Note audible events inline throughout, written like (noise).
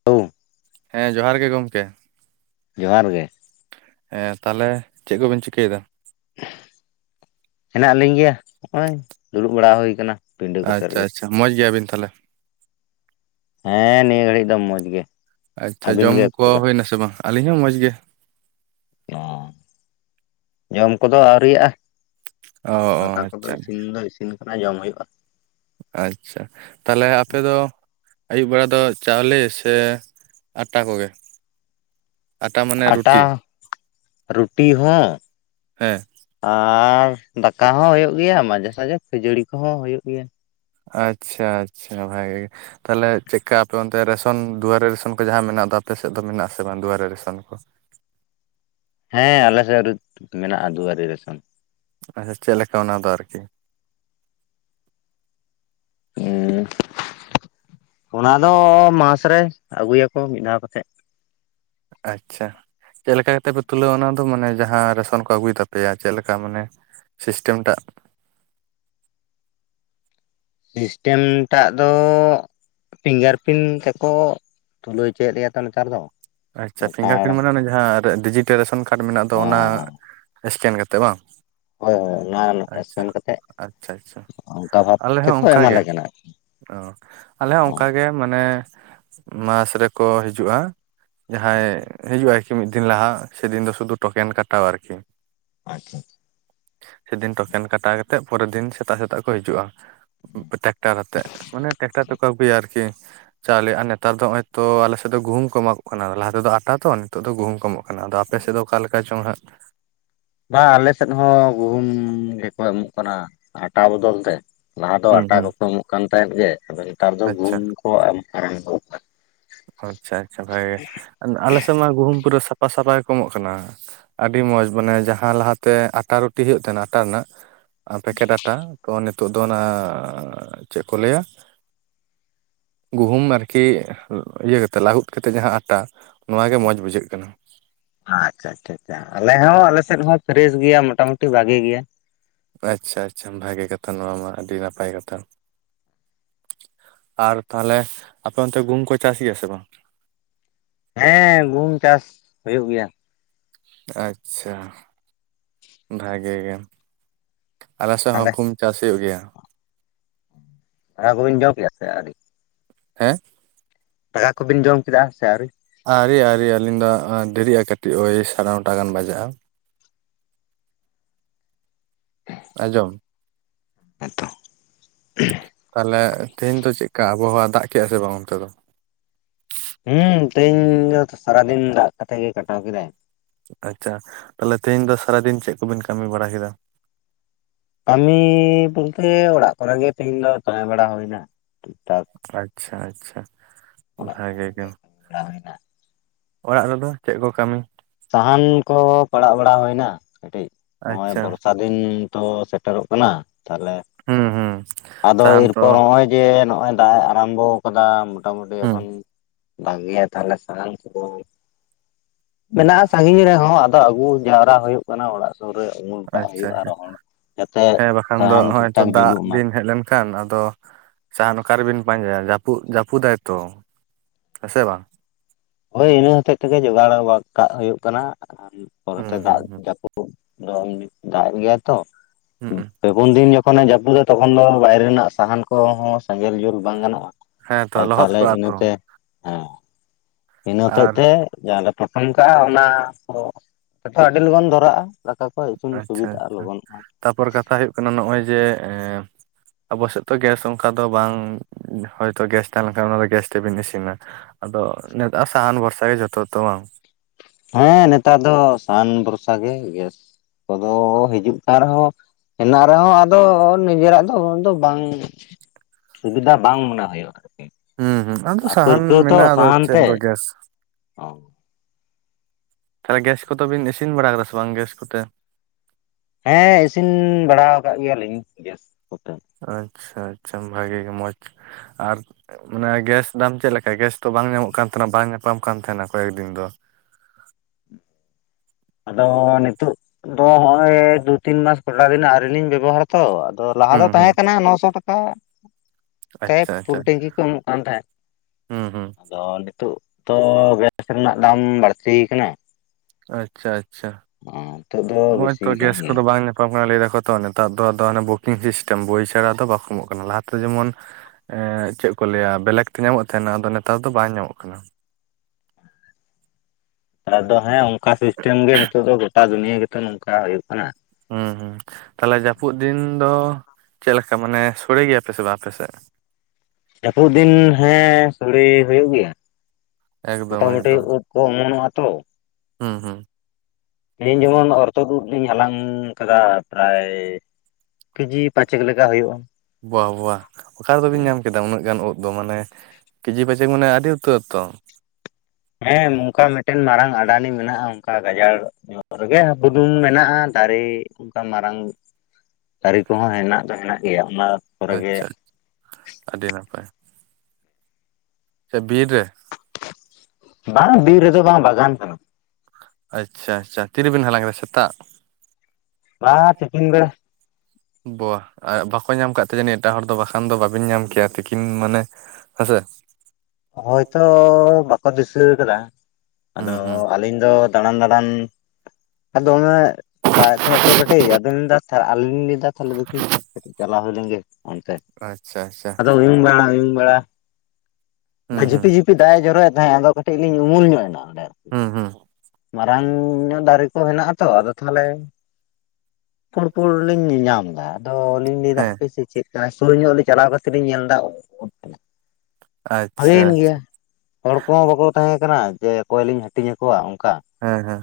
(unintelligible) ᱦᱮᱸ ᱡᱚᱦᱟᱨ ᱜᱮ ᱜᱚᱝᱠᱮ ᱾ ᱡᱚᱦᱟᱨ ᱜᱮ ᱾ ᱦᱮᱸ ᱛᱟᱦᱚᱞᱮ ᱪᱮᱫ ᱠᱚᱵᱮᱱ ᱪᱤᱠᱟᱹᱭ ᱫᱟ? ᱦᱮᱱᱟᱜ ᱞᱤᱧ ᱜᱮᱭᱟ ᱦᱚᱸᱜᱼᱚᱭ ᱫᱩᱲᱩᱵ ᱵᱟᱲᱟ ᱦᱩᱭ ᱠᱟᱱᱟ᱾ ᱟᱪᱪᱷᱟ ᱟᱪᱪᱷᱟ ᱢᱚᱡᱽ ᱜᱮᱭᱟᱵᱤᱱ ᱛᱟᱦᱚᱞᱮ? ᱦᱮᱸ ᱱᱤᱭᱟᱹ ᱜᱷᱟᱹᱲᱤᱡ ᱫᱚ ᱢᱚᱸᱡ ᱜᱮ᱾ ᱟᱪᱪᱷᱟ ᱟᱹᱵᱤᱱ ᱡᱚᱢ ᱜᱮ ᱚᱠᱟ ᱠᱚ ᱞᱮᱠᱟ ᱦᱩᱭᱱᱟ ᱥᱮ ᱵᱟᱝ? ᱟᱹᱞᱤᱧ ᱦᱚᱸ ᱢᱚᱡ ᱜᱮ᱾ ᱚᱸ ᱡᱚᱢ ᱠᱚᱫᱚ ᱟᱹᱣᱨᱤᱭᱟᱜᱼᱟ᱾ ᱚ ᱚ ᱫᱟᱠᱟ ᱠᱚᱫᱚ ᱟᱪᱪᱷᱟ ᱤᱥᱤᱱ ᱫᱚ ᱤᱥᱤᱱ ᱠᱟᱱᱟ ᱡᱚᱢ ᱦᱩᱭᱩᱜᱼᱟ᱾ ᱟᱪᱷᱟ ᱛᱟᱦᱚᱞᱮ ᱟᱯᱮ ᱫᱚ᱾ ᱟᱹᱭᱩᱵ ᱵᱮᱲᱟ ᱫᱚ ᱪᱟᱣᱞᱮ ᱥᱮ ᱟᱴᱟ ᱠᱚᱜᱮ᱾ ᱟᱴᱟ ᱢᱟᱱᱮ ᱟᱴᱟ ᱨᱩᱴᱤ ᱨᱩᱴᱤ ᱦᱚᱸ᱾ ᱦᱮᱸ᱾ ᱟᱨ ᱫᱟᱠᱟ ᱦᱚᱸ ᱦᱩᱭᱩᱜ ᱜᱮᱭᱟ ᱢᱟᱡᱷᱮ ᱥᱟᱡᱷᱮ ᱠᱷᱟᱹᱡᱟᱹᱲᱤ ᱠᱚᱦᱚᱸ ᱦᱩᱭᱩᱜ ᱜᱮᱭᱟ᱾ ᱟᱪᱷᱟ ᱟᱪᱷᱟ ᱵᱷᱟᱜᱮ᱾ ᱛᱟᱦᱚᱞᱮ ᱪᱮᱠᱟ ᱟᱯᱮ ᱚᱱᱛᱮ ᱨᱮᱥᱚᱱ ᱫᱩᱣᱟᱨᱮ ᱨᱮᱥᱚᱱ ᱠᱚ ᱡᱟᱦᱟᱸ ᱢᱮᱱᱟᱜ ᱫᱚ ᱟᱯᱮ ᱥᱮᱫ ᱫᱚ ᱢᱮᱱᱟᱜ ᱟᱥᱮ ᱵᱟᱝ ᱫᱩᱣᱟᱨᱮ ᱨᱮᱥᱚᱱ ᱠᱚ? ᱦᱮᱸ ᱟᱞᱮ ᱥᱮᱫ ᱢᱮᱱᱟᱜᱼᱟ ᱫᱩᱣᱟᱨᱤ ᱨᱮᱥᱚᱱ᱾ ᱟᱪᱷᱟ ᱪᱮᱫ ᱞᱮᱠᱟ ᱚᱱᱟ ᱫᱚ ᱟᱨᱠᱤ? ᱦᱩᱸ ᱚᱱᱟ ᱫᱚ ᱢᱟᱥ ᱨᱮ ᱟᱹᱜᱩᱭᱟᱠᱚ ᱢᱤᱫ ᱫᱷᱟᱣ ᱠᱟᱛᱮ᱾ ᱟᱪᱪᱷᱟ᱾ ᱪᱮᱫ ᱞᱮᱠᱟ ᱠᱟᱛᱮ ᱯᱮ ᱛᱩᱞᱟᱹᱣᱟ ᱚᱱᱟ ᱫᱚ ᱢᱟᱱᱮ ᱡᱟᱦᱟᱸ ᱨᱮᱥᱚᱱ ᱠᱚ ᱟᱹᱜᱩᱭ ᱛᱟᱯᱮᱭᱟ ᱪᱮᱫ ᱞᱮᱠᱟ ᱢᱟᱱᱮ? ᱥᱤᱥᱴᱮᱢ ᱴᱟᱜ᱾ ᱥᱤᱥᱴᱮᱢ ᱴᱟᱜ ᱫᱚ᱾ ᱯᱷᱤᱝᱜᱟᱨ ᱯᱷᱤᱨᱤᱱ ᱛᱮᱠᱚ ᱛᱩᱞᱟᱹᱣ ᱪᱚ ᱞᱮᱭᱟ ᱛᱚ ᱱᱮᱛᱟᱨ ᱫᱚ᱾ ᱟᱪᱷᱟ ᱯᱷᱤᱝᱜᱟᱨ ᱟᱥᱟᱲ ᱯᱷᱤᱨᱤᱱ ᱢᱟᱱᱮ ᱚᱱᱟ ᱡᱟᱦᱟ ᱰᱤᱡᱤᱴᱮ ᱨᱮᱥᱚᱱ ᱠᱟᱨᱰ ᱢᱮᱱᱟᱜ ᱫᱚ ᱚᱱᱟ ᱦᱚᱸ ᱥᱠᱮᱱ ᱠᱟᱛᱮ ᱵᱟᱝ? ᱦᱳᱭ ᱦᱳᱭ ᱚᱱᱟ ᱟᱪᱪᱷᱟ ᱥᱠᱮᱱ ᱠᱟᱛᱮᱫ ᱟᱪᱪᱷᱟ ᱟᱪᱪᱷᱟ ᱚᱱᱠᱟ ᱵᱷᱟᱵ ᱛᱮᱠᱚ ᱮᱢᱟᱞᱮ ᱠᱟᱱᱟ ᱟᱨᱠᱤ᱾ ᱚᱸ ᱟᱞᱮ ᱦᱚᱸ ᱚᱱᱠᱟ ᱜᱮ ᱢᱟᱱᱮ ᱢᱟᱥ ᱨᱮᱠᱚ ᱦᱤᱡᱩᱜᱼᱟ᱾ ᱡᱟᱦᱟᱸᱭ ᱦᱤᱡᱩᱜᱼᱟᱭ ᱠᱤ ᱢᱤᱫ ᱫᱤᱱ ᱞᱟᱦᱟ ᱥᱮᱫᱤᱱ ᱫᱚ ᱥᱩᱫᱷᱩ ᱴᱳᱠᱮᱱ ᱠᱟᱴᱟᱣ ᱟᱨᱠᱤ᱾ ᱟᱪᱪᱷᱟ᱾ ᱥᱮᱫᱤᱱ ᱴᱚᱠᱮᱱ ᱠᱟᱴᱟ ᱠᱟᱛᱮ ᱯᱚᱨᱮᱨ ᱫᱤᱱ ᱥᱮᱛᱟᱜ ᱥᱮᱛᱟᱜ ᱠᱚ ᱦᱤᱡᱩᱜᱼᱟ᱾ ᱴᱮᱠᱴᱟᱨᱟᱛᱮ ᱢᱟᱱᱮ ᱴᱮᱠᱴᱟᱨ ᱛᱮᱠᱚ ᱟᱜᱩᱭᱟ ᱟᱨᱠᱤ᱾ ᱪᱟᱣᱞᱮ ᱟᱨ ᱱᱮᱛᱟᱨ ᱫᱚ ᱱᱚᱜᱼᱚᱭ ᱛᱚ ᱟᱞᱮᱥᱮᱫ ᱫᱚ ᱜᱩᱦᱩᱢ ᱠᱚ ᱮᱢᱟᱠᱚ ᱠᱟᱱᱟ ᱞᱟᱦᱟ ᱛᱮᱫᱚ ᱟᱴᱟ ᱛᱚ ᱱᱤᱛᱚᱜ ᱫᱚ ᱜᱩᱦᱩᱢ ᱠᱚ ᱮᱢᱚᱜ ᱠᱟᱱᱟ᱾ ᱠᱟᱱᱟ ᱟᱫᱚ ᱟᱯᱮ ᱥᱮᱫ ᱫᱚ ᱚᱠᱟᱞᱮᱠᱟ ᱪᱚᱝ ᱦᱟᱸᱜ ᱵᱟᱝ ᱟᱞᱮ ᱥᱮᱫ ᱦᱚᱸ ᱜᱩᱦᱩᱢ ᱜᱮᱠᱚ ᱮᱢᱚᱜ ᱠᱟᱱᱟ ᱟᱸᱴᱟ ᱵᱚᱫᱚᱞ ᱛᱮ, ᱞᱟᱦᱟ ᱫᱚ ᱦᱩᱸ ᱟᱴᱟ ᱦᱩᱸ ᱠᱚᱠᱚ ᱮᱢᱚᱜ ᱠᱟᱱ ᱛᱟᱦᱮᱸᱫ ᱜᱮ ᱟᱫᱚ ᱱᱮᱛᱟᱨ ᱫᱚ ᱟᱪᱪᱷᱟ ᱜᱩᱦᱢ ᱠᱚ ᱮᱢ ᱠᱟᱱᱟ ᱟᱪᱪᱷᱟ ᱟᱪᱪᱷᱟ ᱵᱷᱟᱜᱮ ᱜᱮ ᱟᱫᱚ ᱟᱞᱮ ᱥᱮᱫ ᱢᱟ ᱜᱩᱦᱩᱢ ᱯᱩᱨᱟᱹ ᱥᱟᱯᱷᱟ ᱥᱟᱯᱷᱟ ᱜᱮᱠᱚ ᱮᱢᱚᱜ ᱠᱟᱱᱟ, ᱟᱹᱰᱤ ᱢᱚᱸᱡᱽ ᱢᱟᱱᱮ ᱡᱟᱦᱟᱸ ᱞᱟᱦᱟᱛᱮ ᱟᱴᱟ ᱨᱩᱴᱤ ᱦᱩᱭᱩᱜ ᱛᱟᱦᱮᱱᱟ ᱟᱴᱟ ᱨᱮᱱᱟᱜ, ᱯᱮᱠᱮᱴ ᱟᱴᱟ ᱠᱚ ᱚᱱᱮ ᱱᱤᱛᱳᱜ ᱫᱚ ᱚᱱᱟ ᱪᱮᱫ ᱠᱚ ᱞᱟᱹᱭᱟ ᱜᱩᱦᱩᱢ ᱟᱨᱠᱤ, ᱤᱭᱟᱹ ᱠᱟᱛᱮ ᱞᱟᱹᱦᱩᱫ ᱠᱟᱛᱮ ᱡᱟᱦᱟᱸ ᱟᱴᱟ ᱱᱚᱣᱟ ᱜᱮ ᱢᱚᱡᱽ ᱵᱩᱡᱷᱟᱹᱜ ᱠᱟᱱᱟ, ᱟᱪᱪᱷᱟ ᱟᱪᱪᱷᱟ ᱪᱷᱟ ᱟᱞᱮ ᱦᱚᱸ ᱟᱞᱮ ᱥᱮᱫ ᱦᱚᱸ ᱯᱷᱨᱮᱥ ᱜᱮᱭᱟ ᱢᱚᱴᱟᱢᱩᱴᱤ ᱵᱷᱟᱜᱤ ᱜᱮᱭᱟ ᱟᱪᱪᱷᱟ ᱟᱪᱪᱷᱟ ᱵᱷᱟᱜᱮ ᱠᱟᱛᱷᱟ ᱱᱚᱣᱟ ᱢᱟ ᱟᱹᱰᱤ ᱱᱟᱯᱟᱭ ᱠᱟᱛᱷᱟ ᱟᱨ ᱛᱟᱦᱞᱮ ᱟᱯᱮ ᱚᱱᱛᱮ ᱜᱩᱦᱩᱢ ᱠᱚ ᱪᱟᱥ ᱜᱮᱭᱟ ᱥᱮ ᱵᱟᱝ, ᱦᱮᱸ ᱜᱩᱦᱩᱢ ᱪᱟᱥ ᱦᱩᱭᱩᱜ ᱜᱮᱭᱟ, ᱟᱪᱪᱷᱟ ᱵᱷᱟᱜᱮ ᱜᱮ, ᱟᱞᱮ ᱥᱮᱫ ᱦᱚᱸ ᱛᱟᱦᱚᱞᱮ ᱜᱩᱦᱩᱢ ᱪᱟᱥ ᱦᱩᱭᱩᱜ ᱜᱮᱭᱟ ᱫᱟᱠᱟ ᱠᱚᱵᱤᱱ ᱡᱚᱢ ᱠᱮᱫ-ᱟ ᱥᱮ ᱟᱹᱣᱨᱤ? ᱦᱮᱸ ᱫᱟᱠᱟ ᱠᱚᱵᱤᱱ ᱡᱚᱢ ᱠᱮᱫᱟ ᱥᱮ ᱟᱹᱣᱨᱤ? ᱟᱹᱣᱨᱤ ᱟᱹᱣᱨᱤ ᱟᱹᱞᱤᱧ ᱫᱚ ᱫᱮᱨᱤᱜᱼᱟ ᱠᱟᱹᱴᱤᱡ ᱳᱭ ᱥᱟᱲᱮ ᱱᱚ-ᱴᱟ ᱜᱟᱱ ᱵᱟᱡᱟᱜᱼᱟ, ᱟᱸᱡᱚᱢ ᱦᱮᱸᱛᱚ, ᱛᱟᱦᱚᱞᱮ ᱛᱮᱦᱮᱧ ᱫᱚ ᱪᱮᱫ ᱠᱟ ᱟᱵᱚᱦᱟᱣᱟ ᱫᱟᱜ ᱠᱮᱭᱼᱟ ᱥᱮ ᱵᱟᱝ ᱚᱱᱛᱮ ᱫᱚ ᱦᱩᱸ ᱛᱤᱦᱤᱧ ᱫᱚ ᱥᱟᱨᱟᱫᱤᱱ ᱫᱟᱜ ᱠᱟᱛᱮ ᱜᱮ ᱠᱟᱴᱟᱣ ᱠᱮᱫᱟᱭ, ᱟᱪᱪᱷᱟ ᱛᱟᱦᱚᱞᱮ ᱛᱮᱦᱤᱧ ᱫᱚ ᱥᱟᱨᱟᱫᱤᱱ ᱪᱮᱫ ᱠᱚᱵᱤᱱ ᱠᱟᱹᱢᱤ ᱵᱟᱲᱟ ᱠᱮᱫᱟ, ᱠᱟᱹᱢᱤ ᱵᱚᱞᱛᱮ ᱚᱲᱟᱜ ᱠᱚᱨᱮ ᱜᱮ ᱛᱮᱦᱤᱧ ᱫᱚ ᱛᱟᱦᱮᱸ ᱵᱟᱲᱟ ᱦᱩᱭ ᱮᱱᱟ ᱴᱟᱠ, ᱟᱪᱪᱷᱟ ᱟᱪᱪᱷᱟ ᱚᱲᱟᱜ ᱠᱚᱨᱮ ᱵᱷᱟᱜᱮ ᱜᱮ ᱜᱮᱢ, ᱠᱟᱹᱢᱤ ᱵᱟᱲᱟ ᱦᱩᱭᱱᱟ ᱚᱲᱟᱜ ᱨᱮᱫᱚ ᱪᱮᱫ ᱠᱚ ᱠᱟᱹᱢᱤ, ᱥᱟᱦᱟᱱ ᱠᱚ, ᱯᱟᱲᱟᱜ ᱵᱟᱲᱟ ᱦᱚᱭᱮᱱᱟ ᱠᱟᱹᱴᱤᱡ, ᱱᱚᱜ ᱚᱭ ᱟᱪᱪᱷᱟ ᱵᱚᱨᱥ ᱥᱟᱫᱷᱤᱱ ᱛᱚ, ᱥᱮᱴᱮᱨᱚᱜ ᱠᱟᱱᱟ ᱾ ᱛᱟᱦᱚᱞᱮ ᱦᱩᱸ ᱦᱩᱸ ᱟᱫᱚ, ᱥᱟᱦᱟᱱ ᱛᱚ ᱤᱨᱯᱚᱨ ᱦᱚᱸᱜᱼᱚᱭ ᱡᱮ, ᱱᱚᱜᱼᱚᱭ ᱫᱟᱜ ᱮ ᱟᱨᱟᱢᱵᱚ ᱟᱠᱟᱫᱟ ᱾ ᱢᱚᱴᱟ ᱢᱩᱴᱤ, ᱦᱩᱸ ᱮᱠᱷᱚᱱ ᱵᱷᱟᱜᱮᱭᱟ ᱛᱟᱦᱚᱞᱮ, ᱥᱟᱦᱟᱱ ᱠᱚᱫᱚ ᱾ ᱢᱮᱱᱟᱜᱼᱟ ᱥᱟᱺᱜᱤᱧ ᱨᱮᱦᱚᱸ, ᱟᱫᱚ ᱟᱹᱜᱩ ᱡᱟᱣᱨᱟ ᱦᱩᱭᱩᱜ ᱠᱟᱱᱟ ᱚᱲᱟᱜ ᱾ ᱥᱩᱨ ᱨᱮ ᱩᱢᱩᱞ ᱠᱟᱜ ᱟᱪᱪᱷᱟ ᱦᱩᱭᱩᱜᱼᱟ, ᱟᱪᱪᱷᱟ ᱨᱚᱦᱚᱲ ᱡᱟᱛᱮ ᱦᱮᱸ ᱥᱟᱦᱟᱱ, ᱴᱷᱤᱠ ᱴᱷᱟᱠ ᱡᱩᱞᱩᱜ ᱢᱟ ᱾ ᱮᱠᱷᱟᱱ ᱟᱫᱚ, ᱥᱟᱦᱟᱱ ᱚᱠᱟ ᱨᱮ ᱵᱤᱱ ᱯᱟᱸᱡᱟᱭᱟ? ᱡᱟᱹᱯᱩᱫ, ᱡᱟᱹᱯᱩᱫᱟᱭ ᱛᱚ ᱾ ᱦᱮᱸ ᱥᱮ, ᱵᱟᱝ? ᱦᱳᱭ, ᱤᱱᱟᱹ ᱦᱚᱛᱮᱡ ᱛᱮᱜᱮ, ᱡᱚᱜᱟᱲ ᱠᱟᱜ ᱦᱩᱭᱩᱜ ᱠᱟᱱᱟ ᱾ (inaudible) ᱯᱚᱨᱮᱛᱮ ᱦᱩᱸ ᱦᱩᱸ ᱫᱟᱜ ᱦᱩᱸ ᱡᱟᱹᱯᱩᱫ (inaudible) ᱫᱚ ᱫᱟᱜ ᱮᱫ ᱜᱮᱭᱟ ᱛᱚ ᱾ ᱦᱩᱸᱼᱩᱸᱜ, ᱾ ᱯᱷᱟᱹᱜᱩᱱ ᱫᱤᱱ, ᱡᱚᱠᱷᱚᱱᱮ ᱡᱟᱹᱯᱩᱫᱟ, ᱛᱚᱠᱷᱚᱱ ᱫᱚ ᱵᱟᱭᱨᱮ ᱨᱮᱱᱟᱜ, ᱥᱟᱦᱟᱱ ᱠᱚᱦᱚᱸ ᱥᱮᱸᱜᱮᱞ ᱡᱩᱞ ᱵᱟᱝ ᱜᱟᱱᱚᱜᱼᱟ? ᱦᱮᱸ ᱛᱚ ᱟᱨ ᱞᱚᱦᱚᱫ ᱛᱟᱦᱚᱞᱮ ᱠᱚᱜᱼᱟ ᱛᱚ ᱤᱱᱟᱹᱛᱮ, ᱦᱮᱸ ᱾ ᱤᱱᱟᱹ ᱦᱚᱛᱮᱜ ᱟᱨ ᱛᱮ, ᱡᱟᱦᱟᱸᱞᱮ ᱯᱚᱴᱚᱢ ᱠᱟᱜᱼᱟ, ᱚᱱᱟ ᱠᱚ ᱟᱹᱰᱤ ᱞᱚᱜᱚᱱ ᱫᱷᱚᱨᱟᱜᱼᱟ ᱾ ᱫᱟᱠᱟ ᱠᱚᱼᱟ ᱤᱥᱤᱱ ᱟᱪᱪᱷᱟ ᱥᱩᱵᱤᱫᱷᱟ ᱟᱨ ᱟᱪᱪᱷᱟ ᱞᱚᱜᱚᱱᱚᱜᱼᱟ ᱾ ᱛᱟᱯᱚᱨ ᱠᱟᱛᱷᱟ ᱦᱩᱭᱩᱜ ᱠᱟᱱᱟ, ᱱᱚᱜᱼᱚᱭ ᱡᱮ, ᱮ ᱟᱵᱚ ᱥᱮᱫ ᱛᱚ ᱜᱮᱥ ᱦᱚᱸ ᱚᱱᱠᱟ ᱫᱚ ᱵᱟᱝ? ᱦᱳᱭᱛᱚ ᱜᱮᱥ ᱛᱟᱦᱮᱸ ᱞᱮᱱᱠᱷᱟᱱ, ᱚᱱᱟ ᱫᱚ ᱜᱮᱥ ᱛᱮᱵᱤᱱ ᱤᱥᱤᱱᱟ ᱾ ᱟᱫᱚ, ᱱᱮᱛ ᱫᱚ ᱥᱟᱦᱟᱱ ᱵᱷᱚᱨᱥᱟ ᱜᱮ ᱡᱚᱛᱚ ᱛᱚ, (inaudible) ᱦᱮᱸ, ᱱᱮᱛᱟᱨ ᱫᱚ ᱥᱟᱦᱟᱱ ᱵᱷᱚᱨᱥᱟ ᱜᱮ, ᱜᱮᱥ ᱠᱚᱫᱚ ᱦᱤᱡᱩᱜ ᱠᱟᱱ ᱨᱮᱦᱚᱸ, ᱦᱮᱱᱟᱜ ᱨᱮᱦᱚᱸ ᱾ ᱟᱫᱚ ᱱᱤᱡᱮᱨᱟᱜ ᱫᱚ ᱩᱱ ᱫᱚ ᱵᱟᱝ? ᱥᱩᱵᱤᱫᱷᱟ ᱵᱟᱝ ᱢᱚᱱᱮ ᱦᱩᱭᱩᱜᱼᱟ ᱾ ᱟᱨᱠᱤ ᱦᱩᱸ ᱦᱩᱸ ᱟᱫᱚ (inaudible) ᱟᱨ ᱥᱟᱦᱟᱱ ᱯᱟᱹᱨᱠᱟᱹᱣ ᱛᱚ ᱢᱮᱱᱟᱜᱼᱟ ᱟᱫᱚ ᱥᱟᱦᱟᱱ ᱪᱮᱫ ᱛᱮ ᱟᱫᱚ ᱜᱮᱥ ᱾ ᱚᱸᱝ ᱾ ᱛᱟᱦᱚᱞᱮ ᱜᱮᱥ ᱠᱚᱛᱮ ᱵᱤᱱ, ᱤᱥᱤᱱ ᱵᱟᱲᱟ ᱟᱠᱟᱫᱟ ᱥᱮ ᱵᱟᱝ? ᱜᱮᱥ ᱠᱚᱛᱮ ᱾ ᱦᱮᱸ, ᱤᱥᱤᱱ ᱵᱟᱲᱟ ᱟᱠᱟᱫ ᱜᱮᱭᱟ ᱞᱤᱧ ᱜᱮᱥ ᱠᱚᱛᱮ ᱾ ᱟᱪᱪᱷᱟ, ᱟᱪᱪᱷᱟ ᱵᱷᱟᱜᱤ ᱜᱮ, ᱢᱚᱸᱡᱽ ᱟᱨ ᱢᱟᱱᱮ ᱜᱮᱥ ᱫᱟᱢ ᱪᱮᱫ ᱞᱮᱠᱟ? ᱜᱮᱥ ᱫᱚ ᱵᱟᱝ ᱧᱟᱢᱚᱜ ᱠᱟᱱ ᱛᱟᱦᱮᱱᱟ ᱾ ᱵᱟᱝ ᱧᱟᱯᱟᱢ ᱠᱟᱱ ᱛᱟᱦᱮᱱᱟ ᱠᱚᱭᱮᱠ ᱫᱤᱱ ᱫᱚ ᱾ ᱟᱫᱚ ᱱᱤᱛᱳᱜ ᱫᱚ, ᱱᱚᱜᱼᱚᱭ, ᱫᱩ ᱛᱤᱱ ᱢᱟᱥ, ᱠᱚ ᱚᱼᱴᱟ ᱫᱤᱱ, ᱟᱹᱣᱨᱤ ᱞᱤᱧ ᱵᱮᱵᱚᱦᱟᱨ ᱛᱚ ᱾ ᱟᱫᱚ ᱞᱟᱦᱟ ᱫᱚ, ᱦᱩᱸ ᱦᱩᱸ ᱛᱟᱦᱮᱸ ᱠᱟᱱᱟ ᱱᱚᱥᱚ ᱴᱟᱠᱟ ᱾ ᱛᱮ, ᱤᱯ ᱟᱪᱪᱷᱟ ᱟᱪᱪᱷᱟ ᱯᱩᱞᱴᱤ ᱜᱤ ᱠᱚ ᱮᱢᱚᱜ ᱠᱟᱱ ᱛᱟᱦᱮᱸᱫ ᱦᱩᱸ ᱦᱩᱸ ᱾ ᱟᱫᱚ, ᱱᱤᱛᱚᱜ ᱛᱚ, ᱜᱮᱥ ᱨᱮᱱᱟᱜ ᱫᱟᱢ, ᱵᱟᱹᱲᱛᱤ ᱟᱠᱟᱱᱟ ᱾ ᱟᱪᱪᱷᱟ, ᱟᱪᱪᱷᱟ ᱱᱤᱛᱚᱜ ᱫᱚ ᱾ ᱱᱚᱜᱼᱚᱭ ᱵᱮᱥᱤ ᱛᱚ, ᱠᱟᱱ ᱜᱮᱥ ᱜᱮᱭᱟ ᱠᱚᱫᱚ ᱵᱟᱝ? ᱧᱟᱯ ᱛᱚ ᱞᱟᱹᱭ ᱮᱫᱟ ᱠᱚ ᱛᱚ, ᱱᱮᱛᱟᱨ ᱫᱚ, ᱫᱚ ᱵᱩᱠᱤᱝ ᱥᱤᱥᱴᱮᱢ, ᱵᱳᱭ ᱪᱷᱟᱲᱟ ᱫᱚ ᱵᱟᱠᱚ ᱮᱢᱚᱜ ᱠᱟᱱᱟ ᱾ ᱞᱟᱦᱟ ᱡᱮᱢᱚᱱ ᱮᱸᱻ, ᱪᱮᱫ ᱠᱚ ᱞᱟᱹᱭᱟ? ᱵᱮᱞᱮᱠ ᱛᱮ ᱧᱟᱢᱚᱜ ᱛᱟᱦᱮᱱᱟ ᱾ ᱟᱫᱚ ᱱᱮᱛᱟᱨ ᱫᱚ ᱵᱟᱝ ᱧᱟᱢᱚᱜ ᱠᱟᱱᱟ ᱾ ᱟᱫᱚ ᱦᱮᱸ, ᱚᱱᱠᱟ ᱥᱤᱥᱴᱮᱢ ᱜᱮ, ᱱᱤᱛᱚᱜ ᱫᱚ, ᱜᱚᱴᱟ ᱫᱩᱱᱤᱭᱟ., ᱜᱮᱛᱚ ᱱᱚᱝᱠᱟ ᱦᱩᱭᱩᱜ ᱠᱟᱱᱟ ᱾ ᱦᱩᱸ, ᱦᱩᱸ ᱾ (inaudible) ᱛᱟᱦᱚᱞᱮ, ᱡᱟᱹᱯᱩᱫ ᱫᱤᱱ ᱫᱚ ᱪᱮᱫ ᱞᱮᱠᱟ? ᱢᱟᱱᱮ ᱥᱚᱲᱮ ᱜᱮᱭᱟ ᱯᱮ, ᱥᱮ ᱵᱟᱝ ᱟᱯᱮᱥᱮᱫ? ᱡᱟᱹᱯᱩᱫ ᱫᱤᱱ, ᱦᱮᱸ, ᱥᱳᱲᱮ ᱦᱩᱭᱩᱜ ᱜᱮᱭᱟ ᱾ ᱮᱠᱫᱚᱢ ᱮᱠᱫᱚᱢ ᱚᱢᱚᱱᱚᱜᱼᱟ ᱛᱚ ᱾ ᱦᱩᱸ ᱦᱩᱸ ᱾ ᱛᱮᱦᱮᱧ ᱡᱮᱢᱚᱱ ᱚᱨᱛᱚᱫᱩᱫ ᱞᱤᱧ ᱦᱟᱞᱟᱝ ᱟᱠᱟᱫᱟ, ᱯᱨᱟᱭ ᱠᱮᱡᱤ ᱯᱟᱸᱪᱠ ᱞᱮᱠᱟ ᱦᱩᱭᱩᱜᱼᱟ ᱾ ᱵᱟ ᱵᱟ, ᱚᱠᱟ ᱨᱮᱫᱚ ᱵᱤᱱ ᱧᱟᱢ ᱠᱮᱫ? ᱠᱮᱫᱟ ᱩᱱᱟᱹᱜ ᱜᱟᱱ ᱩᱫᱽ ᱫᱚ, ᱢᱟᱱᱮ ᱠᱮᱡᱤ ᱯᱟᱪᱮ, ᱢᱟᱱᱮ ᱟᱹᱰᱤ ᱩᱛᱟᱹᱨ ᱛᱚ ᱾ ᱦᱮᱸ, ᱱᱚᱝᱠᱟ ᱢᱤᱫᱴᱮᱱ ᱢᱟᱨᱟᱝ ᱟᱰᱟᱱᱤ ᱢᱮᱱᱟᱜᱼᱟ ᱾ ᱚᱱᱠᱟ ᱜᱟᱡᱟᱲ (unintelligible) ᱨᱮᱜᱮ ᱠᱩᱫᱩᱢ ᱢᱮᱱᱟᱜᱼᱟ ᱾ᱫᱟᱨᱮ ᱚᱱᱠᱟ ᱢᱟᱨᱟᱝ ᱫᱟᱨᱮ ᱠᱚᱦᱚᱸ, ᱦᱮᱱᱟᱜ ᱫᱚ ᱦᱮᱱᱟᱜ ᱜᱮᱭᱟ ᱾ ᱚᱱᱟ ᱠᱚᱨᱮ ᱜᱮ ᱟᱪᱪᱷᱟ ᱟᱪᱷᱟ ᱾ ᱟᱹᱰᱤ ᱱᱟᱯᱟᱭ ᱾ ᱥᱮ, ᱵᱤᱨ ᱨᱮ? ᱵᱟᱝ, ᱵᱤᱨ ᱨᱮᱫᱚ ᱵᱟᱝ? ᱵᱟᱜᱟᱱ ᱠᱟᱱᱟ ᱟᱪᱪᱷᱟ, ᱟᱪᱪᱷᱟ ᱾ ᱛᱤ ᱨᱮᱵᱮᱱ ᱦᱟᱞᱟᱝ ᱠᱮᱫᱟ ᱥᱮᱛᱟᱜ? ᱵᱟᱝᱼᱟ, ᱛᱤᱠᱤᱱ ᱵᱮᱲᱟ ᱾ ᱵᱟᱦ ᱟ... ᱵᱟᱠᱚ ᱧᱟᱢ ᱟᱠᱟᱜ ᱛᱮ ᱡᱟᱹᱱᱤᱡ ᱮᱴᱟᱜ ᱦᱚᱲ ᱫᱚ ᱵᱟᱠᱷᱟᱱ ᱫᱚ ᱵᱟᱵᱤᱱ ᱧᱟᱢ ᱠᱮᱭᱟ ᱛᱤᱠᱤᱱ ᱢᱟᱱᱮ ᱦᱮᱸ ᱥᱮ ᱦᱳᱭᱛᱚ ᱵᱟᱠᱚ ᱫᱤᱥᱟᱹ ᱟᱠᱟᱫᱟ ᱦᱩᱸ ᱟᱫᱚ ᱦᱩᱸ ᱟᱹᱞᱤᱧ ᱫᱚ ᱫᱟᱲᱟᱱ ᱫᱟᱲᱟᱱ ᱟᱫᱚ ᱚᱱᱟ ᱫᱟᱜ ᱮᱫ ᱛᱟᱦᱮᱸᱫ ᱛᱚ ᱠᱟᱹᱴᱤᱡ ᱟᱫᱚᱧ ᱢᱮᱱ ᱮᱫᱟ ᱟᱹᱞᱤᱧ ᱞ.... ᱟ ᱛᱟᱦᱚᱞᱮ ᱫᱤᱠᱤ ᱠᱟᱹᱴᱤᱡ ᱪᱟᱞᱟᱣ ᱦᱩᱭ ᱞᱮᱱᱜᱮ ᱚᱱᱛᱮ ᱟᱪᱪᱷᱟ ᱟᱪᱪᱷᱟ ᱟᱫᱚ ᱩᱭᱩᱝ ᱵᱮᱲᱟ ᱩᱭᱩᱝ ᱵᱟᱲᱟ ᱦᱩᱸ (unintelligible) ᱦᱩᱸ ᱡᱷᱤᱯᱤᱨ ᱡᱷᱯᱤᱨ ᱫᱟᱜ‌ ᱮ ᱡᱚᱨᱚᱭᱮᱫ ᱛᱟᱦᱮᱸᱫ ᱟᱫᱚ ᱠᱟᱹᱴᱤᱡ ᱞᱤᱧ ᱩᱢᱩᱞ ᱧᱚᱜ ᱮᱱᱟ ᱚᱸᱰᱮ ᱦᱩᱸ ᱦᱩᱸ ᱢᱟᱨᱟᱝ ᱧᱚᱜ ᱫᱟᱨᱮ ᱠᱚ ᱦᱮᱱᱟᱜ-ᱟ ᱛᱚ ᱟᱫᱚ ᱛᱟᱦᱚᱞᱮ ᱯᱩᱬ ᱯᱩᱬ ᱞᱤᱧ ᱧᱟᱢ ᱮᱫᱟ ᱟᱫᱚ ᱞᱤᱧ ᱞᱟᱹᱭᱫᱟ ᱦᱮᱸ ᱦᱟᱯᱮᱥᱮ ᱪᱮᱫ ᱠᱟᱱᱟ, ᱥᱩᱨ ᱧᱚᱜ ᱨᱮ ᱪᱟᱞᱟᱣ ᱠᱟᱛᱮ ᱞᱤᱧ ᱧᱮᱞ ᱮᱫᱟ ᱟᱪᱪᱷᱟ (inaudible) ᱟᱪᱪᱷᱟ ᱵᱷᱟᱜᱮᱭᱮᱱ ᱜᱮᱭᱟ ᱦᱚᱲ ᱠᱚᱦᱚᱸ ᱵᱟᱠᱚ ᱛᱟᱦᱮᱸ ᱠᱟᱱᱟ ᱡᱮ ᱚᱠᱚᱭ ᱞᱤᱧ ᱦᱟᱹᱴᱤᱧ ᱟᱠᱚᱣᱟ ᱚᱱᱠᱟ ᱦᱮᱸ ᱦᱮᱸ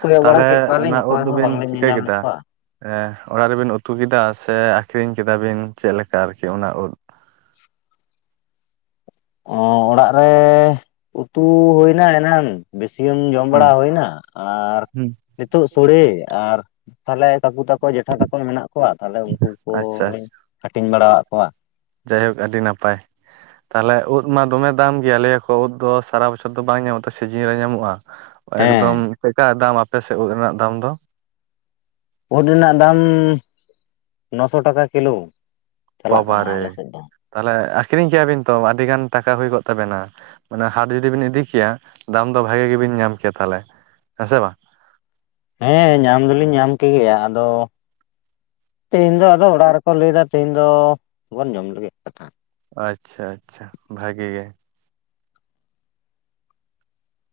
ᱠᱚᱭᱚᱜ ᱵᱟᱲᱟ ᱠᱮᱫ ᱠᱚᱣᱟᱞᱤᱧ ᱚᱠᱚᱭ ᱦᱚᱸ ᱵᱟᱝᱞᱤᱧ ᱧᱮᱞᱧᱟᱢ ᱞᱮ...... ᱟ.... ᱮᱸ... ᱚᱲᱟᱜ ᱨᱮᱵᱤᱱ ᱩᱛᱩ ᱠᱮᱫᱟ ᱥᱮ ᱟᱹᱠᱷᱨᱤᱧ ᱠᱮᱫᱟ ᱵᱤᱱ ᱪᱮᱫᱞᱮᱠᱟ ᱟᱨᱠᱤ ᱚᱱᱟ ᱩᱫ ᱚᱸᱻ ᱚᱲᱟᱜ ᱨᱮ ᱩᱛᱩ ᱦᱩᱭ ᱮᱱᱟ ᱮᱱᱟᱝ ᱵᱮᱥᱤ ᱜᱟᱱ ᱡᱚᱢ ᱵᱟᱲᱟ ᱦᱩᱸ ᱦᱩᱭ ᱮᱱᱟ ᱟᱨ ᱦᱩᱸ ᱱᱤᱛᱚᱜ ᱥᱳᱲᱮ ᱟᱨ ᱛᱟᱦᱚᱞᱮ ᱠᱟᱠᱩ ᱛᱟᱠᱚ ᱡᱮᱴᱷᱟ ᱛᱟᱠᱚ ᱢᱮᱱᱟᱜ ᱠᱚᱣᱟ, ᱛᱟᱦᱚᱞᱮ ᱩᱱᱠᱩ ᱟᱪᱪᱷᱟ ᱠᱚᱞᱤᱧ ᱟᱪᱪᱷᱟ ᱦᱟᱹᱴᱤᱧ ᱵᱟᱲᱟᱣᱟᱫ ᱠᱚᱣᱟ ᱡᱟᱭᱦᱳᱠ ᱟᱹᱰᱤ ᱱᱟᱯᱟᱭ ᱛᱟᱦᱚᱞᱮ ᱩᱫ ᱢᱟ ᱫᱚᱢᱮ ᱫᱟᱢ ᱜᱮᱭᱟ ᱞᱟᱹᱭᱟᱠᱚ ᱩᱫ ᱫᱚ ᱥᱟᱨᱟ ᱵᱚᱪᱷᱚᱨ ᱫᱚ ᱵᱟᱝ ᱧᱟᱢᱚᱜᱼᱟ ᱥᱤᱡᱤᱱ ᱨᱮ ᱧᱟᱢᱚᱜᱼᱟ ᱦᱮᱸ ᱮᱠᱫᱚᱢ, ᱪᱮᱫᱞᱮᱠᱟ ᱫᱟᱢ ᱟᱯᱮ ᱥᱮᱫ ᱩᱫ ᱨᱮᱱᱟᱜ ᱫᱟᱢ ᱫᱚ? ᱩᱫ ᱨᱮᱱᱟᱜ ᱫᱟᱢ ᱱᱚᱩ ᱥᱚ ᱴᱟᱠᱟ ᱠᱤᱞᱚ ᱯᱟᱵᱟᱨᱮ ᱛᱟᱦᱚᱞᱮ ᱟᱹᱠᱷᱨᱤᱧ ᱠᱮᱭᱟᱵᱤᱱ ᱛᱚ ᱟᱹᱰᱤᱜᱟᱱ ᱴᱟᱠᱟ ᱦᱩᱭ ᱠᱚᱜ ᱛᱟᱵᱮᱱᱟ ᱢᱟᱱᱮ ᱦᱟᱴ ᱡᱩᱫᱤ ᱵᱤᱱ ᱤᱫᱤ ᱠᱮᱭᱟ ᱫᱟᱢ ᱫᱚ ᱵᱷᱟᱜᱤ ᱜᱮ ᱵᱤᱱ ᱧᱟᱢ ᱠᱮᱭᱟ ᱛᱟᱦᱞᱮ, ᱦᱮᱸ ᱥᱮᱮ ᱵᱟᱝ? ᱦᱮᱸ ᱧᱟᱢ ᱫᱚ ᱞᱤᱧ ᱧᱟᱢ ᱠᱮ ᱜᱮᱭᱟ ᱟᱫᱚ ᱛᱮᱦᱮᱧ ᱫᱚ ᱚᱲᱟᱜ ᱨᱮ ᱠᱚ ᱞᱟᱹᱭ ᱮᱫᱟ ᱛᱮᱦᱮᱧ ᱫᱚ ᱵᱚᱱ ᱡᱚᱢ ᱞᱮ ᱜᱮ ᱠᱟᱛᱷᱟ ᱟᱪᱪᱷᱟ ᱟᱪᱪᱷᱟ ᱵᱷᱟᱜᱤ ᱜᱮ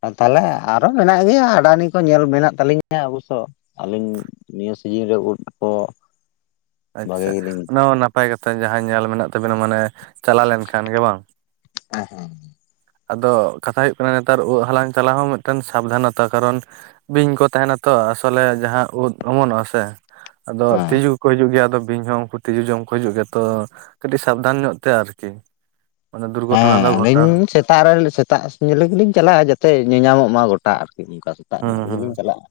ᱟᱨ ᱛᱟᱦᱞᱮ ᱟᱨᱦᱚᱸ ᱢᱮᱱᱟᱜ ᱜᱮᱭᱟ ᱟᱰᱟᱱᱤ ᱠᱚ ᱧᱮᱞ ᱢᱮᱱᱟᱜ ᱛᱟᱹᱞᱤᱧᱟ ᱚᱵᱚᱥ ᱥᱳ ᱟᱹᱞᱤᱧ ᱱᱤᱭᱟᱹ ᱥᱤᱡᱤᱱ ᱨᱮ ᱩᱫ ᱠᱚ ᱵᱷᱟᱜᱮ ᱟᱪᱪᱷᱟ, ᱜᱮᱞᱤᱧ ᱚᱱᱟ ᱢᱟ ᱱᱟᱯᱟᱭ ᱠᱟᱛᱷᱟ ᱡᱟᱦᱟᱸ ᱧᱮᱞ ᱢᱮᱱᱟᱜ ᱛᱟᱵᱤᱱᱟ ᱢᱟᱱᱮ ᱪᱟᱞᱟᱣ ᱞᱮᱱ ᱠᱷᱟᱱ ᱜᱮ ᱵᱟᱝ (unintelligible) ᱦᱮᱸ ᱟᱫᱚ ᱠᱟᱛᱷᱟ ᱦᱩᱭᱚᱜ ᱠᱟᱱᱟ ᱱᱮᱛᱟᱨ ᱚᱫ ᱦᱟᱞᱟᱝ ᱪᱟᱞᱟᱣ ᱦᱚᱸ ᱢᱤᱫ ᱴᱟᱝ ᱥᱟᱵᱽᱫᱷᱟᱱ ᱟᱛᱮ ᱠᱟᱨᱚᱱ ᱵᱤᱧ ᱠᱚ ᱛᱟᱦᱮᱱᱟ ᱛᱚ ᱟᱥᱚᱞ ᱮ ᱡᱟᱦᱟᱸ ᱩᱫ ᱚᱢᱚᱱᱚᱜᱼᱟ ᱥᱮ ᱟᱫᱚ ᱦᱮᱸ ᱛᱤᱡᱩ ᱠᱚ ᱦᱤᱡᱩᱜ ᱜᱮᱭᱟ ᱟᱫᱚ ᱵᱤᱧ ᱦᱚᱸ ᱩᱱᱠᱩ ᱛᱤᱡᱩ ᱡᱚᱢ ᱠᱚ ᱦᱤᱡᱩᱜ ᱜᱮᱭᱟ ᱛᱚ ᱠᱟᱹᱴᱤᱡ ᱥᱟᱵᱫᱷᱟᱱ ᱧᱚᱜ ᱛᱮ ᱟᱨ ᱠᱤ ᱦᱮᱸ ᱟᱹᱞᱤᱧ ᱥᱮ.... ᱛᱟᱜ ᱨᱮ ᱥᱮᱛᱟᱜ ᱧᱮᱞᱮ ᱜᱤ ᱞᱤᱧ ᱪᱟᱞᱟᱜ-ᱟ ᱡᱟᱛᱮ ᱧᱮᱧᱟ ᱢᱚᱜ ᱢᱟ ᱜᱚᱴᱟ ᱟᱨ ᱠᱤ ᱚᱱᱠᱟ ᱥᱮᱛᱟᱜ ᱦᱩᱸ ᱧᱚᱜ ᱨᱮ ᱜᱮ ᱦᱩᱸ ᱞᱤᱧ ᱪᱟᱞᱟᱜᱼᱟ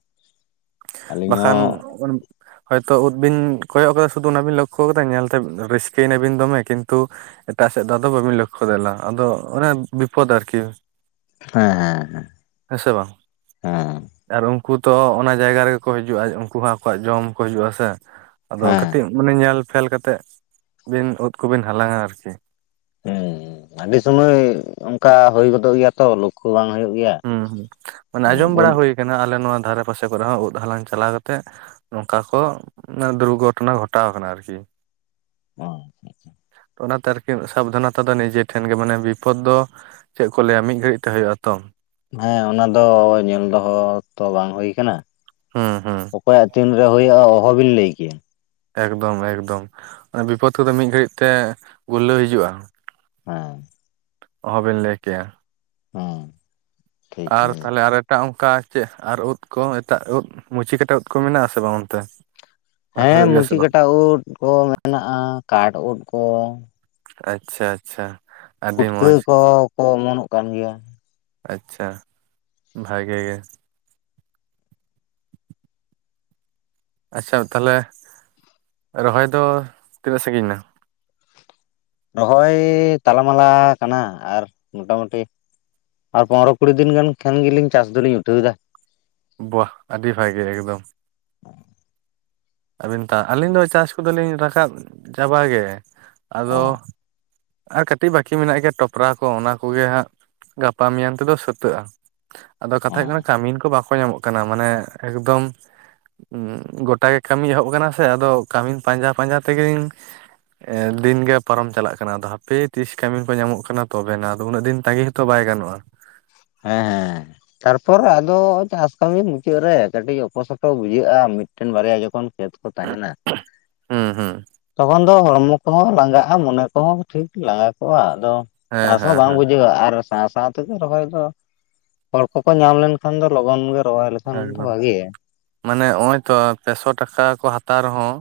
ᱟᱹᱞᱤᱧ ᱦᱚᱸ (unintelligible) ᱦᱚᱭ ᱛᱚ ᱩᱫ ᱵᱤᱱ ᱠᱚᱭᱚᱜ ᱟᱠᱟᱫᱟ ᱥᱩᱫᱩ ᱚᱱᱟᱵᱤᱱ ᱞᱚᱠᱠᱷᱚ ᱟᱠᱟᱫᱟ ᱧᱮᱞ ᱛᱮ ᱨᱟᱹᱥᱠᱟᱹ ᱮᱱᱟᱵᱤᱱ ᱫᱚᱢᱮ ᱠᱤᱱᱛᱩ ᱮᱴᱟᱜ ᱥᱮᱫ ᱫᱚ ᱟᱫᱚ ᱵᱟᱹᱵᱤᱱ ᱞᱚᱠᱠᱷᱚ ᱫᱮᱞᱟ ᱟᱫᱚ ᱚᱱᱮ ᱵᱤᱯᱷᱚᱫᱽ ᱟᱨᱠᱤ ᱦᱮᱸ ᱦᱮᱸ ᱦᱮᱸ, ᱦᱮᱸ ᱥᱮ ᱵᱟᱝ ᱦᱮᱸ ᱟᱨ ᱩᱱᱠᱩ ᱛᱚ ᱚᱱᱟ ᱡᱟᱭᱜᱟ ᱨᱮᱜᱮ ᱠᱚ ᱦᱤᱡᱩᱜᱼᱟ ᱩᱱᱠᱩ ᱦᱚᱸ ᱟᱠᱚᱣᱟᱜ ᱡᱚᱢ ᱠᱚ ᱦᱤᱡᱩᱜᱼᱟ ᱥᱮ ᱟᱫᱚ ᱦᱮᱸ ᱠᱟᱹᱴᱤᱡ ᱢᱟᱱᱮ ᱧᱮᱞ ᱯᱷᱮᱞ ᱠᱟᱛᱮᱫ ᱵᱤᱱ ᱩᱫ ᱠᱚ ᱵᱤᱱ ᱦᱟᱞᱟᱝ-ᱟ ᱟᱨᱠᱤ ᱦᱮᱸ ᱟᱹᱰᱤ ᱥᱚᱢᱚᱭ ᱚᱱᱠᱟ ᱦᱚᱭ ᱜᱚᱫᱚᱜ ᱜᱮᱭᱟ ᱛᱚ ᱞᱩ.... ᱠᱩ ᱵᱟᱝ ᱦᱚᱭᱚᱜ ᱜᱮᱭᱟ ᱦᱩᱸ ᱦᱩᱸ ᱢᱟᱱᱮ ᱟᱸᱡᱚᱢ ᱵᱟᱲᱟ ᱩᱫ ᱦᱩᱭ ᱟᱠᱟᱱᱟ ᱟᱞᱮ ᱱᱚᱶᱟ ᱫᱷᱟᱨᱮ ᱯᱟᱥᱮ ᱠᱚᱨᱮ ᱦᱚᱸ ᱩᱫ ᱦᱟᱞᱟᱝ ᱪᱟᱞᱟᱣ ᱠᱟᱛᱮ ᱱᱚᱝᱠᱟ ᱠᱚ ᱫᱩᱨ ᱜᱷᱚᱴᱚᱱᱟ ᱜᱷᱚᱴᱟᱣ ᱟᱠᱟᱱᱟ ᱟᱨᱠᱤ ᱚᱸᱻ ᱚᱱᱟᱛᱮ ᱟᱨᱠᱤ ᱥᱟᱵᱫᱷᱟᱱ ᱟᱛᱮ ᱫᱚ ᱱᱤᱡᱮ ᱴᱷᱮᱱ ᱜᱮ ᱢᱟᱱᱮ ᱵᱤᱯᱚᱛ ᱫᱚ ᱪᱮᱫ ᱠᱚ ᱞᱟᱹᱭ-ᱟ ᱢᱤᱫ ᱜᱷᱟᱹᱲᱤᱡ ᱛᱮ ᱦᱩᱭᱚᱼᱟ ᱛᱚ ᱦᱮᱸ ᱚᱱᱟ ᱫᱚ ᱧᱮᱞ ᱫᱚᱦᱚ ᱛᱚ ᱵᱟᱝ ᱦᱩᱭ ᱟᱠᱟᱱᱟ ᱦᱩᱸ ᱦᱩᱸ᱾ ᱚᱠᱚᱭᱟᱜ ᱛᱤᱱ ᱨᱮ ᱦᱩᱭᱩᱜ-ᱟ ᱚᱦᱚ ᱵᱤᱱ ᱞᱟᱹᱭ ᱠᱮᱭᱟ᱾ ᱮᱠᱫᱚᱢ ᱮᱠᱫᱚᱢ ᱚᱱᱟ ᱵᱤᱯᱚᱫ ᱠᱚᱫᱚ ᱢᱤᱫ ᱜᱷᱟᱹᱲᱤᱡ ᱛᱮ ᱜᱩᱞᱞᱟᱹᱣ ᱦᱤᱡᱩᱜ-ᱟ᱾ ᱦᱩᱸ᱾ ᱚᱦᱚ ᱵᱮᱱ ᱞᱟᱹᱭ ᱠᱮᱭᱟ᱾ ᱦᱩᱸ᱾ ᱟᱨ ᱛᱟᱦᱞᱮ ᱟᱨ ᱮᱴᱟᱜ ᱚᱱᱠᱟ ᱪᱮᱫ ᱟᱨ ᱩᱫ ᱠᱚ ᱮᱴᱟᱜ ᱩᱫ ᱢᱩᱪᱤ ᱠᱟᱴᱟ ᱩᱫ ᱠᱚ ᱢᱮᱱᱟᱜ-ᱟ ᱥᱮ ᱵᱟᱝ ᱚᱱᱛᱮ? ᱦᱮᱸ ᱦᱩᱭᱩᱜ ᱜᱮᱭᱟ ᱥᱮ ᱢᱩᱪᱤ ᱵᱟᱝ? ᱠᱟᱴᱟ ᱩᱫ ᱠᱚ ᱢᱮᱱᱟᱜ-ᱟ ᱠᱟᱴ ᱩᱫ ᱠᱚ᱾ ᱟᱪᱪᱷᱟ ᱟᱪᱪᱷᱟ᱾ ᱟᱹᱰᱤ ᱯᱩᱴᱠᱟᱹ ᱢᱚᱸᱡᱽ ᱠᱚ ᱠᱚ ᱚᱢᱚᱱᱚᱜ ᱠᱟᱱ ᱜᱮᱭᱟ᱾ ᱟᱪᱪᱷᱟ, ᱵᱷᱟᱜᱮ ᱜᱮ᱾ ᱟᱪᱪᱷᱟ ᱛᱟᱦᱞᱮ ᱨᱚᱦᱚᱭ ᱫᱚ ᱛᱤᱱᱟᱹᱜ ᱥᱟᱸᱜᱤᱧ ᱱᱟ? ᱨᱚᱦᱚᱭ ᱛᱟᱞᱟ ᱢᱟᱞᱟ ᱠᱟᱱᱟ ᱟᱨ ᱢᱚᱴᱟᱢᱩᱴᱤ᱾ ᱟᱨ ᱯᱚᱸᱨᱚ ᱠᱩᱲᱤ ᱫᱤᱱ ᱜᱟᱱ ᱠᱷᱟᱱ ᱜᱮᱞᱤᱧ ᱪᱟᱥ ᱫᱚᱞᱤᱧ ᱜᱩᱴᱟᱹᱣ ᱫᱟ᱾ ᱵᱚᱦ ᱟᱹᱰᱤ ᱵᱷᱟᱜᱮ ᱮᱠᱫᱚᱢ᱾ ᱟᱹᱵᱤᱱ ᱛᱟ ᱟᱹᱞᱤᱧ ᱫᱚ ᱪᱟᱥ ᱠᱚᱫᱚ ᱞᱤᱧ ᱨᱟᱠᱟᱵ ᱪᱟᱵᱟ ᱜᱮ᱾ ᱚ ᱟᱫᱚ ᱟᱨ ᱠᱟᱹᱴᱤᱡ ᱵᱟᱹᱠᱤ ᱢᱮᱱᱟᱜ ᱜᱮᱭᱟ ᱴᱚᱯᱨᱟ ᱠᱚ ᱚᱱᱟ ᱠᱚᱜᱮ ᱦᱟᱸᱜ ᱜᱟᱯᱟ ᱢᱮᱭᱟᱝ ᱛᱮᱫᱚ ᱥᱟᱹᱛᱟᱹᱜ-ᱟ᱾ ᱟᱫᱚ ᱚ ᱠᱟᱛᱷᱟ ᱦᱳᱭᱳᱜ ᱠᱟᱱᱟ ᱠᱟᱹᱢᱤᱱ ᱠᱚ ᱵᱟᱠᱚ ᱧᱟᱢᱚᱜ ᱠᱟᱱᱟ᱾ ᱢᱟᱱᱮ ᱮᱠᱫᱚᱢ ᱩᱸ ᱜᱚᱴᱟᱜᱮ ᱠᱟᱹᱢᱤ ᱮᱦᱚᱵ ᱟᱠᱟᱱᱟ ᱥᱮ ᱟᱫᱚ ᱠᱟᱹᱢᱤᱱ ᱯᱟᱸᱡᱟ ᱯᱟᱸᱡᱟ ᱛᱮᱜᱮᱧ ᱮᱸᱻ ᱫᱤᱱ ᱜᱮ ᱯᱟᱨᱚᱢ ᱪᱟᱞᱟᱜ ᱠᱟᱱᱟ᱾ ᱟᱫᱚ ᱦᱟᱯᱮ ᱛᱤᱥ ᱠᱟᱹᱢᱤᱱ ᱠᱚ ᱧᱟᱢᱚᱜ ᱠᱟᱱᱟ ᱛᱚᱵᱮᱱᱟ ᱟᱫᱚ ᱩᱱᱟᱹᱜ ᱫᱤᱱ ᱛᱟᱸᱜᱤ ᱦᱚᱸᱛᱚ ᱵᱟᱭ ᱜᱟᱱᱚᱜᱼᱟ᱾ ᱦᱮᱸ ᱦᱮᱸ᱾ ᱛᱟᱨᱯᱚᱨ ᱟᱫᱚ ᱪᱟᱥ ᱠᱟᱹᱢᱤ ᱢᱩᱪᱟᱹᱫ ᱨᱮ ᱠᱟᱹᱴᱤᱡ ᱚᱯᱚ ᱥᱚᱴᱚ ᱵᱩᱡᱷᱟᱹᱜ-ᱟ ᱢᱤᱫ ᱴᱮᱱ ᱵᱟᱨᱭᱟ ᱡᱚᱠᱷᱚᱱ ᱠᱷᱮᱛ ᱠᱚ ᱛᱟᱦᱮᱱᱟ ᱦᱩᱸ ᱦᱩᱸ ᱛᱚᱠᱷᱚᱱ ᱫᱚ ᱦᱚᱲᱢᱚ ᱠᱚᱦᱚᱸ ᱞᱟᱸᱜᱟᱜ-ᱟ ᱢᱚᱱᱮ ᱠᱚᱦᱚᱸ ᱴᱷᱤᱠ ᱞᱟᱸᱜᱟ ᱠᱚᱜ-ᱟ᱾ ᱟᱫᱚ ᱦᱮᱸ ᱪᱟᱥ ᱦᱚᱸ ᱦᱮᱸ ᱵᱟᱝ ᱦᱮᱸ ᱵᱩᱡᱷᱟᱹᱜ-ᱟ ᱟᱨ ᱥᱟᱶ ᱥᱟᱶ ᱛᱮᱜᱮ ᱨᱚᱦᱚᱭ ᱫᱚ ᱦᱚᱲ ᱠᱚᱠᱚ ᱧᱟᱢ ᱞᱮᱱᱠᱷᱟᱱ ᱫᱚ ᱞᱚᱜᱚᱱ ᱜᱮ ᱨᱚᱦᱚᱭ ᱞᱮ ᱮᱠᱫᱚᱢ ᱢᱟᱱᱮ ᱱᱚᱸᱜ-ᱚᱭ ᱛᱚ ᱯᱮᱥᱚ ᱴᱟᱠᱟ ᱠᱚ ᱦᱟᱛᱟᱣ ᱨᱮᱦᱚᱸ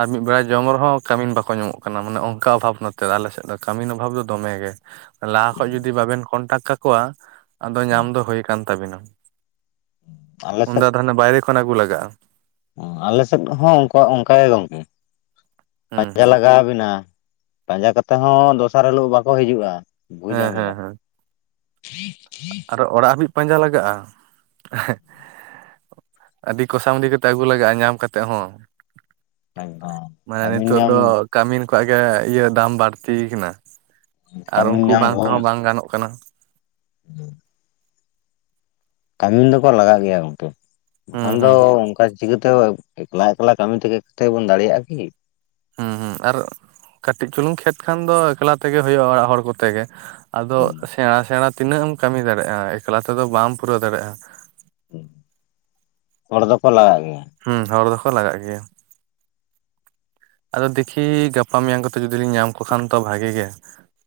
ᱟᱨ ᱢᱤᱫ ᱵᱮᱲᱟ ᱡᱚᱢ ᱨᱮᱦᱚᱸ ᱠᱟᱹᱢᱤᱱ ᱵᱟᱠᱚ ᱧᱟᱢᱚᱜ ᱠᱟᱱᱟ᱾ ᱢᱟᱱᱮ ᱚᱝᱠᱟ ᱚᱵᱷᱟᱵ ᱱᱚᱛᱮ ᱫᱚ ᱟᱞᱮᱥᱮᱫ ᱫᱚ ᱠᱟᱹᱢᱤᱱ ᱚᱵᱷᱟᱵ ᱫᱚᱢᱮ ᱜᱮ᱾ ᱞᱟᱦᱟ ᱠᱷᱚᱡ ᱡᱩᱫᱤ ᱵᱟᱵᱮᱱ ᱠᱚᱱᱴᱟᱠ ᱠᱟᱠᱚᱣᱟ ᱟᱫᱚ ᱧᱟᱢ ᱫᱚ ᱦᱩᱠᱟᱱ ᱛᱟᱵᱤᱱᱟ᱾ ᱟᱞᱮ ᱩᱱᱫᱚ ᱟᱫᱚ ᱦᱟᱱᱟ ᱵᱟᱭᱨᱮ ᱠᱷᱚᱱ ᱟᱹᱜᱩ ᱞᱟᱜᱟᱜ-ᱟ᱾ ᱦᱩᱸ, ᱟᱞᱮ ᱥᱮᱫ ᱦᱚᱸ ᱚᱝᱠᱟ ᱚᱝᱠᱟ ᱜᱮ ᱜᱚᱝᱠᱮ ᱦᱩᱸ ᱯᱟᱸᱡᱟ ᱦᱩᱸ ᱞᱟᱜᱟᱣ ᱵᱤᱱᱟ᱾ ᱯᱟᱸᱡᱟ ᱠᱟᱛᱮ ᱦᱚᱸ ᱫᱚᱥᱟᱨ ᱦᱤᱞᱳᱜ ᱵᱟᱠᱚ ᱦᱤᱡᱩᱜ-ᱟ ᱵᱚᱦᱩ ᱦᱮᱸ ᱦᱮᱸ ᱡᱷᱟᱢᱮᱞᱟ᱾ (unintelligible) ᱟᱫᱚ ᱚᱲᱟᱜ ᱦᱟᱹᱵᱤᱡ ᱯᱟᱸᱡᱟ ᱞᱟᱜᱟᱜ-ᱟ᱾ ᱟᱹᱰᱤ ᱠᱚᱥᱟᱢᱩᱫᱤ ᱠᱟᱛᱮ ᱟᱹᱜᱩ ᱞᱟᱜᱟᱜ-ᱟ ᱧᱟᱢ ᱠᱟᱛᱮ ᱦᱚᱸ ᱮᱠᱫᱚᱢ ᱢᱟᱱᱮ ᱠᱟᱹᱢᱤᱱ ᱱᱤᱛᱳᱜ ᱧᱟᱢ ᱫᱚ ᱠᱟᱹᱢᱤᱱ ᱠᱚᱣᱟᱜ ᱜᱮ ᱤᱭᱟᱹ ᱫᱟᱢ ᱵᱟᱹᱲᱛᱤᱭ ᱠᱟᱱᱟ ᱟᱨ ᱠᱟᱹᱢᱤᱱ ᱩᱱᱠᱩ ᱧᱟᱢ ᱵᱟᱝ ᱛᱮᱦᱚᱸ ᱵᱟᱝ ᱜᱟᱱᱚᱜ ᱠᱟᱱᱟ᱾ ᱦᱩᱸ᱾ ᱠᱟᱹᱢᱤᱱ ᱫᱚᱠᱚ ᱞᱟᱜᱟᱜ ᱜᱮᱭᱟ ᱜᱚᱝᱠᱮ ᱦᱩᱸ ᱵᱟᱠᱷᱟᱱ ᱫᱚ ᱦᱩᱸ ᱚᱝᱠᱟ᱾ ᱪᱤᱠᱟᱹᱛᱮ ᱮᱠᱞᱟ ᱮᱠᱞᱟ ᱠᱟᱹᱢᱤ ᱛᱮᱜᱮ ᱠᱟᱛᱮ ᱵᱚᱱ ᱫᱟᱲᱮᱭᱟᱜ-ᱟ ᱠᱤ? ᱦᱩᱸ ᱦᱩᱸ ᱟᱨ ᱠᱟᱹᱴᱤᱡ ᱪᱩᱞᱩᱝ ᱠᱷᱮᱛ ᱠᱷᱟᱱ ᱫᱚ ᱮᱠᱞᱟ ᱛᱮᱜᱮ ᱦᱩᱭᱩᱜ-ᱟ ᱚᱲᱟᱜ ᱦᱚᱲ ᱠᱚ ᱛᱮᱜᱮ᱾ ᱟᱫᱚ ᱥᱮᱬᱟ ᱥᱮᱬᱟ ᱛᱤᱱᱟᱹᱜ ᱮᱢ ᱠᱟᱹᱢᱤ ᱫᱟᱲᱮᱭᱟᱜ-ᱟ? ᱮᱠᱞᱟ ᱛᱮᱫᱚ ᱵᱟᱢ ᱯᱩᱨᱟᱹᱣ ᱫᱟᱲᱮᱭᱟᱜ-ᱟ᱾ ᱦᱚᱲ ᱫᱚᱠᱚ ᱞᱟᱜᱟᱜ ᱜᱮᱭᱟ᱾ ᱦᱩᱸ ᱦᱚᱲ ᱫᱚᱠᱚ ᱞᱟᱜᱟᱜ ᱜᱮᱭᱟ᱾ ᱟᱫᱚ ᱫᱮᱠᱷᱤ ᱜᱟᱯᱟ ᱢᱮᱭᱟᱝ ᱠᱚᱛᱮ ᱡᱩᱫᱤ ᱞᱤᱧ ᱧᱟᱢ ᱠᱚ ᱠᱷᱟᱱ ᱫᱚ ᱵᱷᱟᱜᱤ ᱜᱮ᱾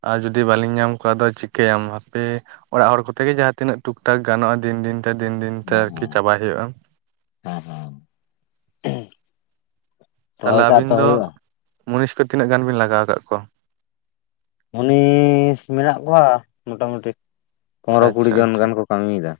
ᱟᱨ ᱡᱩᱫᱤ ᱵᱟᱹᱞᱤᱧ ᱧᱟᱢ ᱠᱚᱣᱟ ᱟᱫᱚ ᱪᱤᱠᱟᱹᱭᱟᱢ ᱦᱟᱯᱮ᱾ ᱚᱲᱟᱜ ᱦᱚᱲ ᱠᱚᱛᱮ ᱜᱮ ᱡᱟᱦᱟᱸ ᱛᱤᱱᱟᱹᱜ ᱴᱩᱠ ᱴᱟᱠ ᱜᱟᱱᱚᱜ-ᱟ ᱫᱤᱱ ᱫᱤᱱᱛᱮ ᱫᱤᱱ ᱫᱤᱱᱛᱮ ᱦᱮᱸ ᱟᱨᱠᱤ ᱦᱮᱸ ᱪᱟᱵᱟᱭ ᱦᱩᱭᱩᱜ-ᱟ᱾ (unintelligible) ᱛᱟᱦᱞᱮ ᱠᱟᱜ ᱟᱵᱤᱱ ᱛᱚ ᱫᱚ ᱦᱩᱭᱩᱜᱼᱟ ᱢᱩᱱᱤᱥ ᱠᱚ ᱛᱤᱱᱟᱹᱜ ᱜᱟᱱ ᱵᱤᱱ ᱞᱟᱜᱟᱣ ᱠᱟᱜ ᱠᱚᱣᱟ? ᱢᱩᱱᱤᱥ ᱢᱮᱱᱟᱜ ᱠᱚᱣᱟ ᱢᱚᱴᱟ ᱢᱩᱴᱤ ᱯᱚᱱᱫᱨᱚ ᱠᱩᱲᱤ ᱟᱪᱪᱷᱟ ᱡᱚᱱ ᱟᱪᱪᱷᱟ ᱜᱟᱱ ᱠᱚ ᱠᱟᱹᱢᱤᱭᱮᱫᱟ᱾